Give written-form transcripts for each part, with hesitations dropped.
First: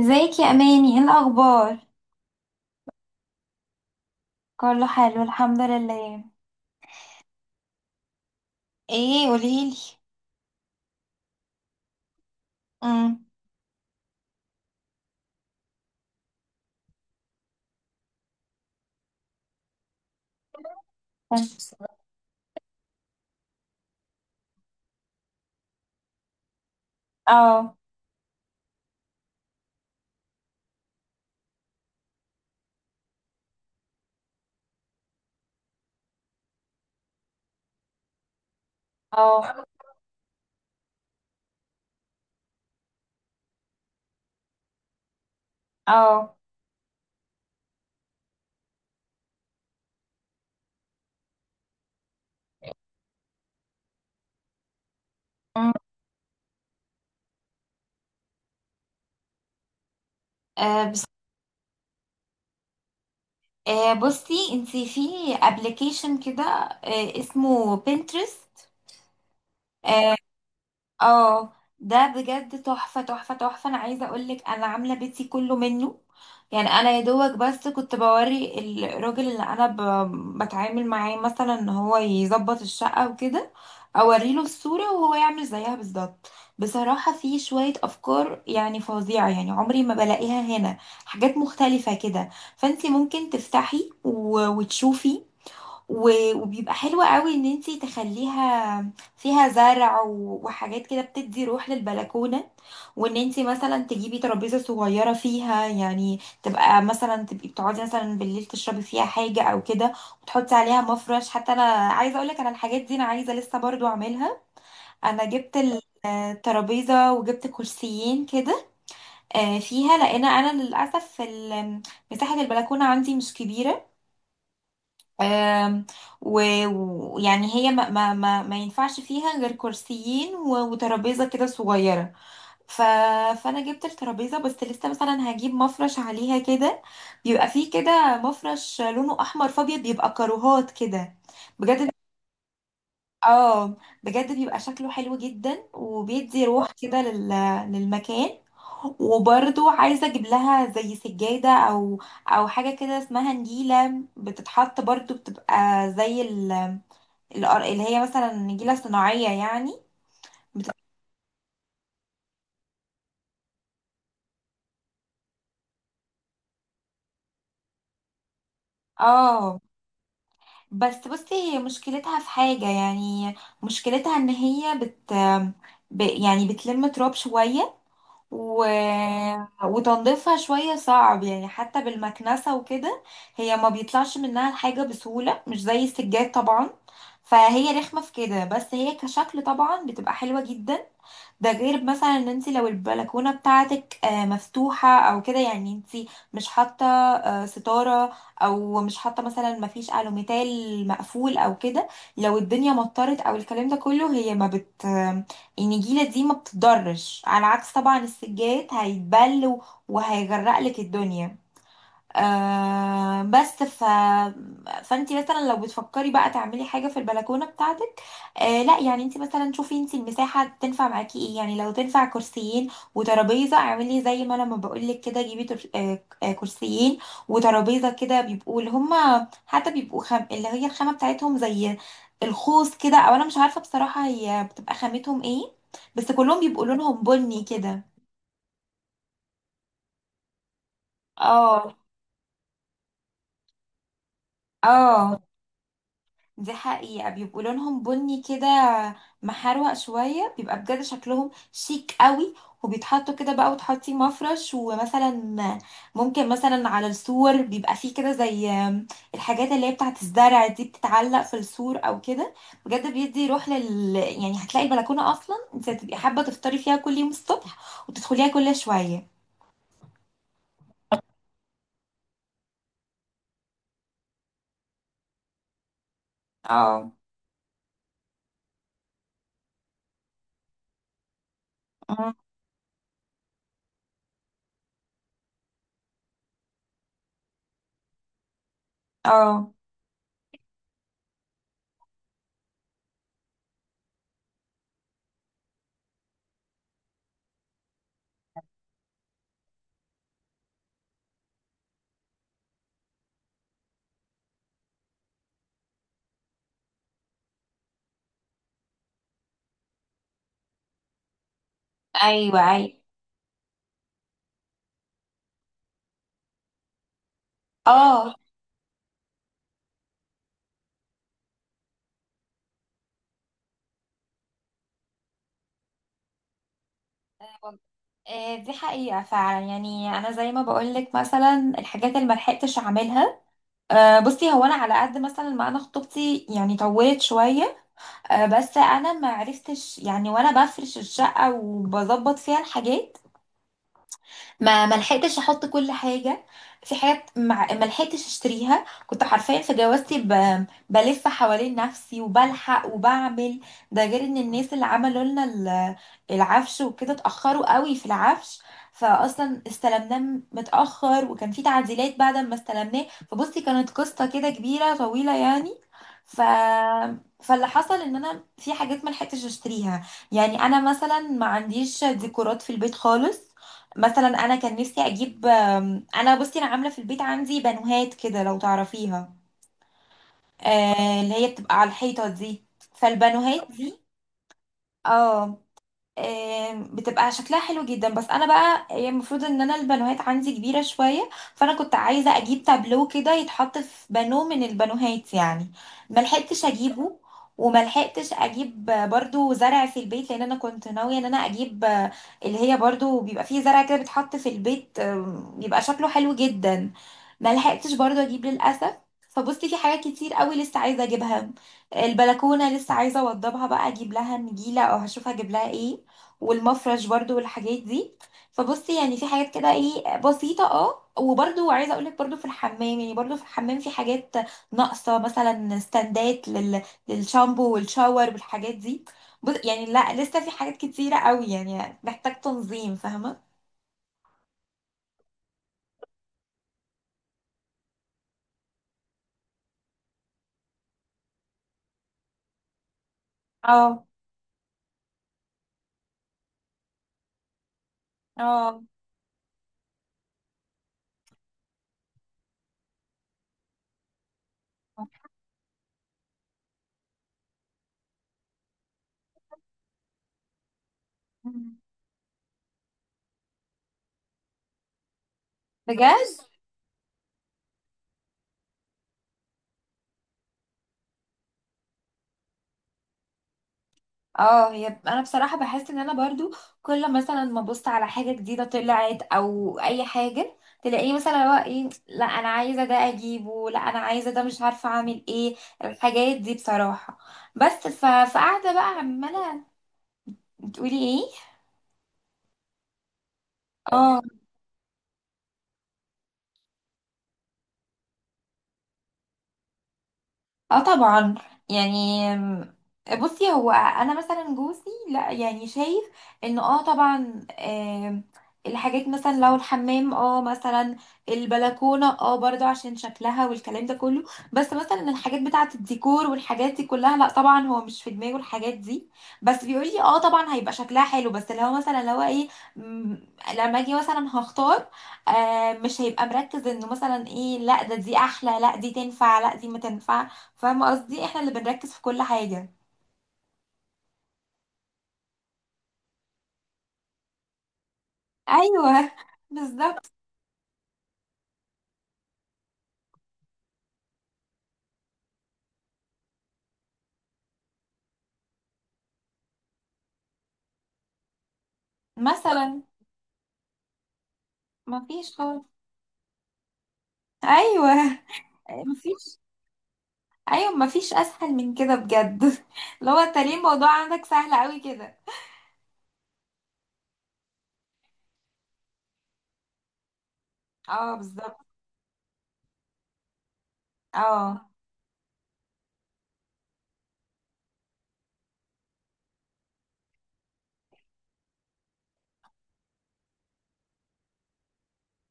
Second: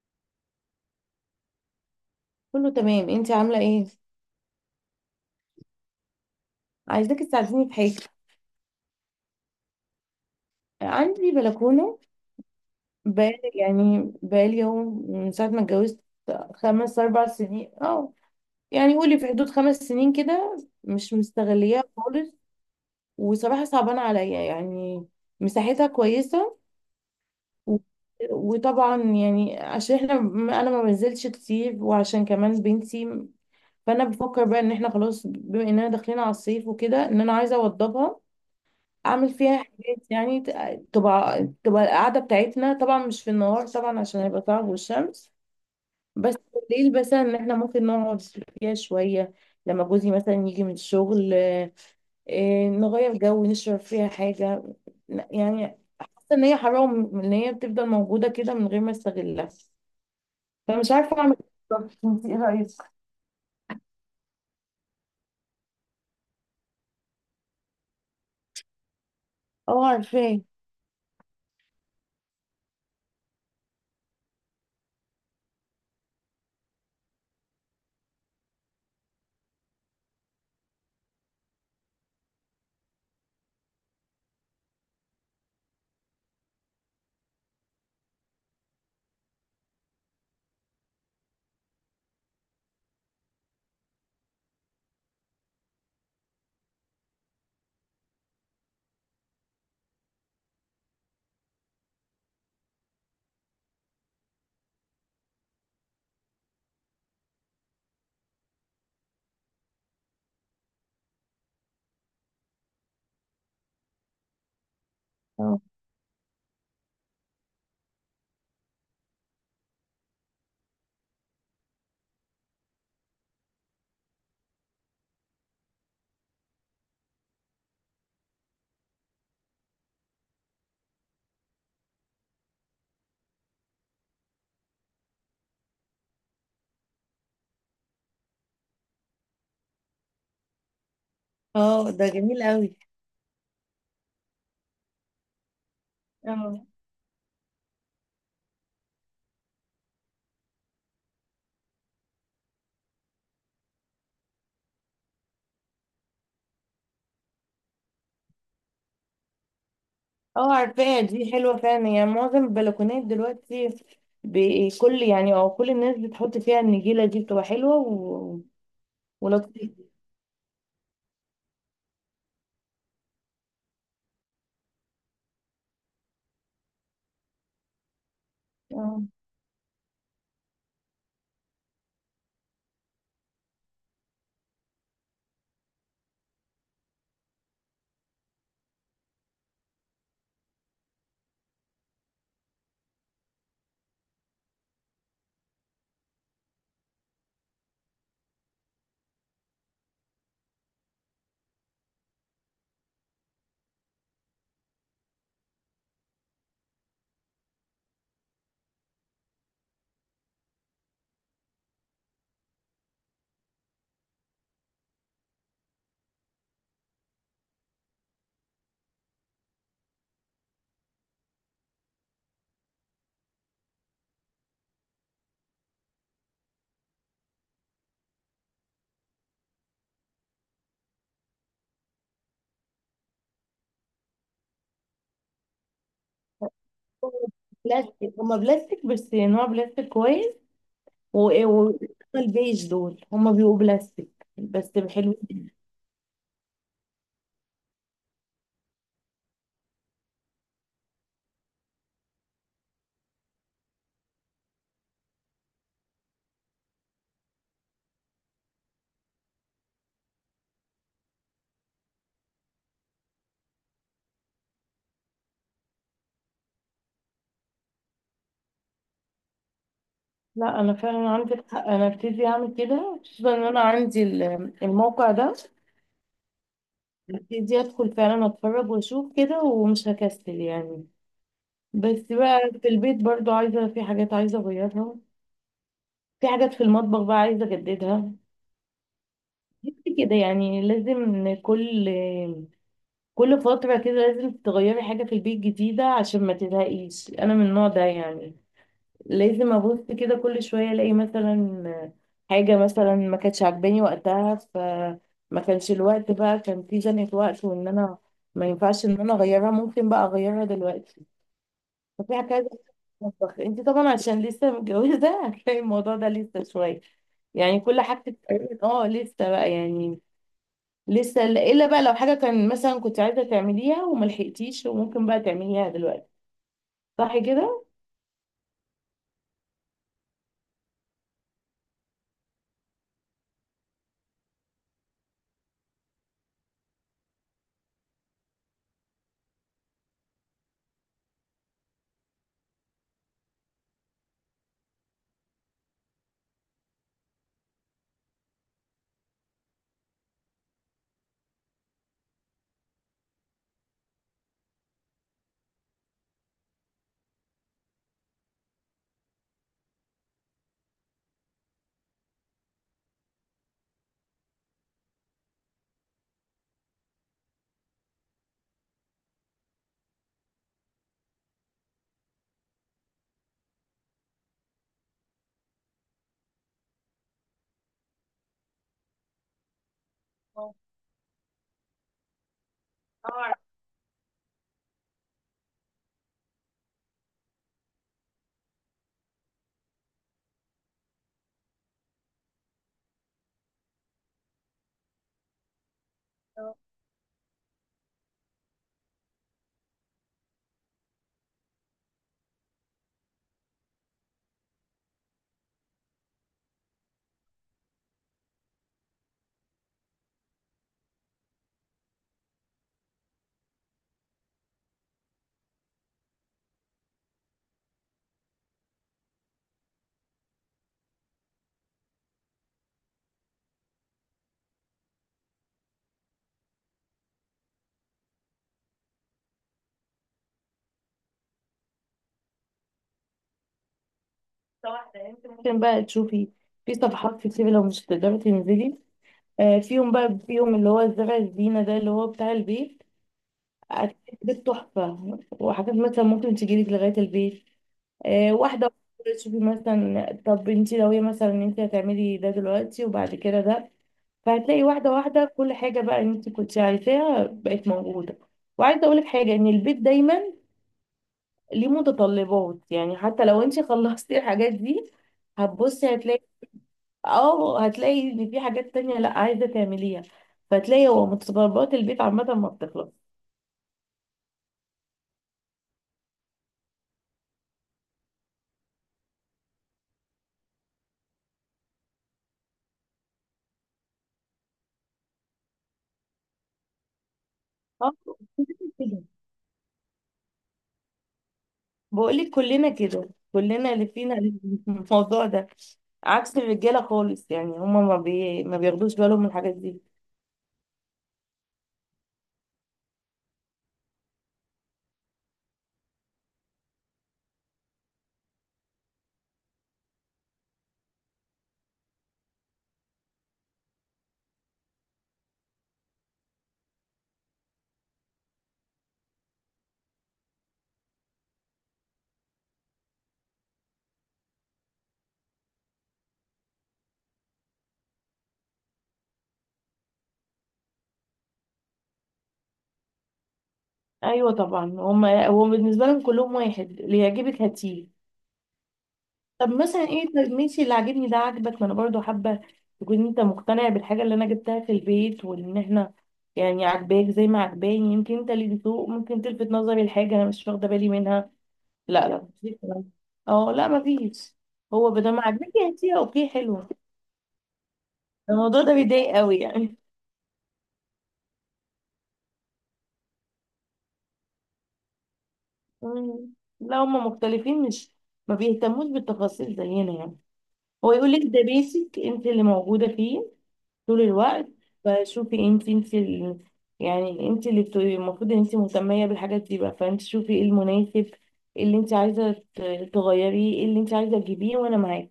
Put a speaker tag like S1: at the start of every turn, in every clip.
S1: ازيك يا اماني؟ ايه الاخبار؟
S2: كله تمام، انت عامله ايه؟
S1: كله حلو الحمد لله.
S2: عايزاك تساعديني في حاجه.
S1: ايه؟ قوليلي.
S2: عندي بلكونه.
S1: امم
S2: بقالي يعني بقالي يوم من ساعه ما اتجوزت، خمس، اربع سنين، اه. يعني قولي في حدود 5 سنين كده. مش مستغليها خالص. وصراحه صعبانه عليا يعني. مساحتها كويسه
S1: اه.
S2: و- وطبعا يعني عشان احنا انا ما بنزلش كتير وعشان كمان بنتي. فانا بفكر بقى ان احنا خلاص، بما اننا داخلين على الصيف وكده، ان انا عايزه اوضبها، اعمل
S1: اه.
S2: فيها حاجات، يعني تبقى القعده بتاعتنا، طبعا مش في النهار، طبعا عشان هيبقى صعب والشمس، بس
S1: اه.
S2: بالليل مثلا ان احنا ممكن نقعد فيها شويه، لما جوزي مثلا يجي من الشغل، نغير جو نشرب فيها حاجه. يعني
S1: أمم.
S2: حاسه ان هي حرام، ان هي بتفضل موجوده كده من غير ما استغلها.
S1: آه،
S2: فمش
S1: بس.
S2: عارفه اعمل إيه بالظبط. انت ايه رايك؟
S1: آه، بصي انتي في ابلكيشن كده، آه, اسمه بنترست.
S2: اه، عارفاه.
S1: اه، ده بجد تحفة. انا عايزة اقولك انا عاملة بيتي كله منه. يعني انا يا دوبك بس كنت بوري الراجل اللي بتعامل معاه، مثلا ان هو يظبط الشقة وكده، اوريله الصورة وهو يعمل زيها بالظبط. بصراحة في شوية افكار يعني فظيعة، يعني عمري ما بلاقيها هنا، حاجات مختلفة كده. فانتي ممكن وتشوفي. وبيبقى حلو قوي ان انتي تخليها فيها زرع، وحاجات كده بتدي روح للبلكونة. وان انتي مثلا تجيبي ترابيزة صغيرة فيها، يعني تبقى مثلا بتقعدي مثلا بالليل تشربي فيها حاجة او كده، وتحطي عليها مفرش. حتى انا عايزة اقولك انا الحاجات دي انا عايزة لسه برضو اعملها. انا جبت
S2: اه.
S1: ترابيزة، وجبت كرسيين كده، فيها. لان انا للاسف مساحة البلكونة عندي مش كبيرة. آم، ويعني هي ما ينفعش فيها غير كرسيين وترابيزة كده صغيرة. ف... فأنا جبت الترابيزة، بس لسه مثلا هجيب مفرش عليها كده، بيبقى فيه كده مفرش لونه أحمر فأبيض، بيبقى كاروهات كده. بجد.
S2: اه، ده جميل قوي.
S1: اه. بجد بيبقى شكله حلو جدا، وبيدي روح كده للمكان. وبرضو عايزة اجيب لها زي سجادة او او حاجة كده اسمها نجيلة، بتتحط برضو، بتبقى زي اللي هي مثلا نجيلة صناعية يعني.
S2: اه،
S1: بت...
S2: عارفاها، دي حلوة فعلا، يعني معظم البلكونات دلوقتي بكل يعني او كل الناس بتحط فيها النجيلة دي، بتبقى حلوة
S1: اه.
S2: ولطيفة.
S1: بس بصي هي مشكلتها في حاجة يعني، مشكلتها ان هي يعني بتلم تراب شوية، و...
S2: اه.
S1: وتنظيفها شوية صعب يعني، حتى بالمكنسة وكده هي ما بيطلعش منها الحاجة بسهولة، مش زي السجاد طبعا. فهي رخمة في كده، بس هي كشكل طبعا بتبقى حلوة جدا. ده غير مثلا ان انت لو البلكونه بتاعتك آه، مفتوحه او كده، يعني انت مش حاطه آه، ستاره، او مش حاطه مثلا، مفيش الوميتال مقفول او كده، لو الدنيا مطرت او الكلام ده كله، هي ما بت آه، النجيله دي ما بتضرش. على عكس طبعا السجاد، هيتبل وهيغرقلك الدنيا. آه. بس فانت مثلا لو بتفكري بقى تعملي حاجه في البلكونه بتاعتك، آه لا يعني انت مثلا شوفي انت المساحه تنفع معاكي ايه. يعني لو تنفع كرسيين وترابيزه اعملي، زي ما لما بقول لك كده، جيبي تر... آه آه، كرسيين وترابيزه كده، بيبقوا اللي هما حتى بيبقوا اللي هي الخامه بتاعتهم زي الخوص كده، او انا مش عارفه بصراحه هي بتبقى خامتهم ايه، بس كلهم بيبقوا لونهم بني كده.
S2: هما بلاستيك بس نوع بلاستيك كويس. و... إيه،
S1: اه.
S2: و... البيج دول هما بيبقوا بلاستيك بس
S1: اه،
S2: حلوين.
S1: دي حقيقة، بيبقوا لونهم بني كده محروق شوية، بيبقى بجد شكلهم شيك قوي. وبيتحطوا كده بقى، وتحطي مفرش، ومثلا ممكن مثلا على السور بيبقى فيه كده زي الحاجات اللي هي بتاعت الزرع دي، بتتعلق في السور او كده. بجد بيدي روح لل، يعني هتلاقي البلكونة اصلا انت هتبقي حابة تفطري فيها كل يوم الصبح، وتدخليها كل شوية.
S2: لا، انا فعلا عندك حق، انا ابتدي اعمل كده، خصوصا ان انا عندي الموقع ده،
S1: اه.
S2: ابتدي ادخل فعلا اتفرج واشوف كده ومش هكسل يعني. بس بقى في البيت برضو، عايزة في حاجات عايزة أغيرها، في حاجات في المطبخ بقى عايزة أجددها.
S1: اه.
S2: بس كده يعني، لازم كل فترة كده لازم تغيري حاجة في البيت جديدة عشان ما تزهقيش. أنا من النوع ده يعني، لازم أبص كده كل شوية، ألاقي مثلا حاجة مثلا ما كانتش عجباني وقتها، فما كانش الوقت بقى، كان في زنقة وقت، وإن أنا ما ينفعش إن أنا أغيرها، ممكن بقى أغيرها دلوقتي. ففيها
S1: ايوه
S2: كذا
S1: ايوه.
S2: مطبخ. انت طبعا عشان لسه متجوزة هتلاقي الموضوع ده لسه شوية، يعني كل حاجة
S1: اه.
S2: بتتعمل، اه لسه بقى يعني، لسه الا بقى لو حاجة كان مثلا كنت عايزة تعمليها وملحقتيش، وممكن بقى تعمليها دلوقتي، صح كده؟
S1: آه، دي حقيقة فعلا. يعني أنا زي ما بقولك، مثلا الحاجات اللي ملحقتش أعملها، آه، بصي هو أنا على قد مثلا ما أنا خطوبتي يعني طولت شوية، آه، بس أنا ما عرفتش يعني وأنا بفرش الشقة وبظبط فيها الحاجات ما لحقتش احط كل حاجه. في حاجات ما لحقتش اشتريها، كنت حرفيا في جوازتي بلف حوالين نفسي وبلحق وبعمل. ده غير ان الناس اللي عملوا لنا العفش وكده اتاخروا قوي في العفش، فاصلا استلمناه متاخر، وكان في تعديلات بعد ما استلمناه. فبصي كانت قصه كده كبيره طويله يعني. ف فاللي حصل ان انا في حاجات ما لحقتش اشتريها. يعني انا مثلا ما عنديش ديكورات في البيت خالص. مثلا انا كان نفسي اجيب آم، انا بصي انا عامله في البيت عندي بانوهات كده لو تعرفيها،
S2: اه،
S1: آه، اللي هي بتبقى على الحيطه دي.
S2: طبعاً.
S1: فالبانوهات دي اه آم، بتبقى شكلها حلو جدا. بس انا بقى هي المفروض ان انا البانوهات عندي كبيره شويه، فانا كنت عايزه اجيب تابلو كده يتحط في بانو من البانوهات يعني. ملحقتش اجيبه. وملحقتش اجيب برضو زرع في البيت، لان انا كنت ناويه ان انا اجيب آه، اللي هي برضو بيبقى فيه زرع كده بيتحط في البيت آم، بيبقى شكله حلو جدا. ملحقتش برضو اجيب للاسف. فبصي في حاجات كتير قوي لسه عايزه اجيبها. البلكونه لسه عايزه اوضبها بقى، اجيب لها نجيله او هشوف هجيب لها ايه، والمفرش برضو والحاجات دي. فبصي يعني في حاجات كده ايه بسيطة. اه، وبرضو عايزة اقولك، برضو في الحمام، يعني برضو في الحمام في حاجات ناقصة، مثلا ستاندات للشامبو والشاور والحاجات دي. بص يعني لا، لسه في حاجات كتيرة قوي يعني، محتاج تنظيم، فاهمة.
S2: طبعاً. انت ممكن بقى تشوفي في صفحات كتير، لو مش هتقدري تنزلي فيهم اللي هو الزرع الزينة ده اللي هو بتاع البيت،
S1: اه.
S2: أكلت بيت تحفة، وحاجات مثلا ممكن تجيلك لغاية البيت.
S1: اه.
S2: واحدة تشوفي مثلا، طب انت لو هي مثلا ان انت هتعملي ده دلوقتي وبعد كده ده، فهتلاقي واحدة واحدة كل حاجة بقى انت كنت عايزاها بقت موجودة. وعايزة اقولك حاجة، ان البيت دايما ليه متطلبات، يعني حتى لو انت خلصتي الحاجات دي، هتبصي
S1: بجد.
S2: هتلاقي، اه، هتلاقي ان في حاجات تانية لا عايزة تعمليها، فتلاقي هو متطلبات البيت عامة ما بتخلص.
S1: اه، هي انا بصراحه بحس ان انا برضو كل مثلا ما ابص على حاجه جديده طلعت او اي حاجه، تلاقيه مثلا هو ايه، لا انا عايزه ده اجيبه، لا انا عايزه ده، مش عارفه اعمل ايه الحاجات دي بصراحه. بس
S2: اه،
S1: فقاعده بقى عماله. بتقولي ايه؟
S2: بقولك كلنا كده، كلنا اللي
S1: اه.
S2: فينا الموضوع ده، عكس الرجاله خالص، يعني هما ما بياخدوش بالهم من الحاجات دي.
S1: اه طبعا. يعني أم، بصي هو انا مثلا جوزي لا يعني شايف انه اه طبعا آم، الحاجات مثلا لو الحمام اه مثلا، البلكونه اه برضو عشان شكلها والكلام ده كله، بس مثلا الحاجات بتاعه الديكور والحاجات دي كلها لا طبعا هو مش في دماغه الحاجات دي. بس بيقول لي اه طبعا هيبقى شكلها حلو، بس اللي هو مثلا لو ايه مم، لما اجي مثلا هختار آه مش هيبقى مركز انه مثلا ايه، لا ده، دي احلى، لا دي تنفع، لا دي ما تنفعش. فاهمة قصدي، احنا اللي بنركز في كل حاجة.
S2: ايوه طبعا، هو بالنسبه لهم كلهم واحد، اللي يعجبك هاتيه.
S1: ايوه،
S2: طب مثلا
S1: بالظبط.
S2: ايه، طب ماشي، اللي عاجبني ده عاجبك، ما انا برضو حابه تكون انت مقتنع بالحاجه اللي انا جبتها في البيت، وان احنا يعني عاجباك زي ما عجباني، يمكن انت اللي بتسوق ممكن تلفت نظري لحاجه انا مش واخده بالي منها. لا لا، مفيش
S1: مثلا،
S2: الكلام ده. اه، لا، مفيش. هو بدل
S1: مفيش
S2: ما
S1: خالص.
S2: عجبك هاتيه، اوكي حلو،
S1: ايوه
S2: الموضوع ده بيضايق
S1: مفيش.
S2: قوي يعني.
S1: ايوه مفيش اسهل من كده بجد. لو انت ليه الموضوع عندك سهل قوي كده؟
S2: مم. لا، هم مختلفين، مش ما بيهتموش بالتفاصيل زينا يعني. هو
S1: اه
S2: يقول لك
S1: بالظبط.
S2: ده بيسك انت اللي موجوده فيه طول الوقت،
S1: اه.
S2: فشوفي انت اللي يعني، انت اللي المفروض ان انت مهتميه بالحاجات دي بقى، فانت شوفي ايه المناسب، إيه اللي انت عايزه تغيريه، إيه اللي انت عايزه تجيبيه، وانا معاكي.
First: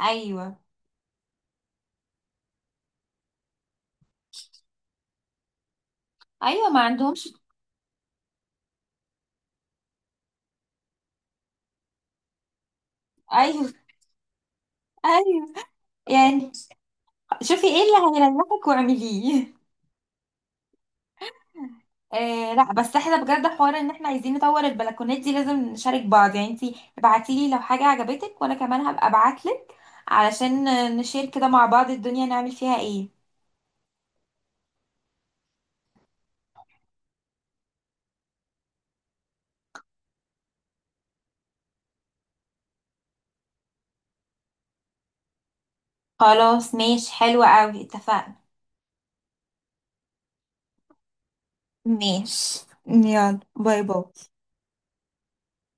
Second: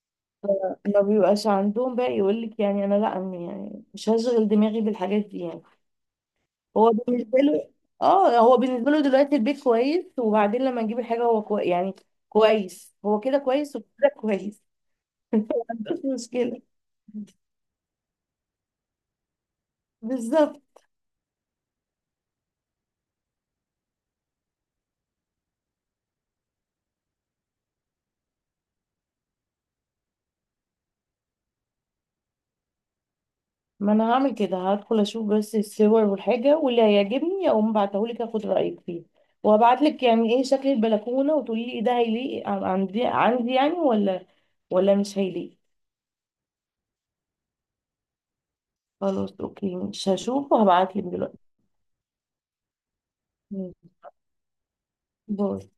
S1: ايوه
S2: ما بيبقاش عندهم بقى يقول لك يعني انا، لا أنا يعني مش هشغل دماغي بالحاجات دي يعني.
S1: ايوه. ما
S2: هو
S1: عندهمش.
S2: بالنسبه له، اه هو بالنسبه له دلوقتي البيت كويس، وبعدين لما نجيب الحاجه هو يعني كويس، هو كده
S1: ايوه.
S2: كويس وكده كويس
S1: ايوه.
S2: ما عندوش
S1: يعني
S2: مشكله.
S1: شوفي ايه اللي هيريحك واعمليه.
S2: بالظبط،
S1: آه لا، بس احنا بجد حوار ان احنا عايزين نطور البلكونات دي لازم نشارك بعض، يعني انتي ابعتيلي لو حاجة عجبتك، وانا كمان هبقى ابعتلك، علشان نشير كده مع بعض الدنيا نعمل فيها ايه.
S2: ما انا هعمل كده، هدخل اشوف بس الصور والحاجه، واللي هيعجبني اقوم بعتهولك اخد رايك فيه، وابعت لك يعني ايه شكل البلكونه، وتقولي لي ده هيليق عندي يعني ولا، ولا مش هيليق.
S1: خلاص ماشي، حلوة قوي، اتفقنا.
S2: خلاص اوكي، مش هشوف وهبعت لك دلوقتي.
S1: ماشي يلا، باي
S2: ماشي.
S1: باي.
S2: باي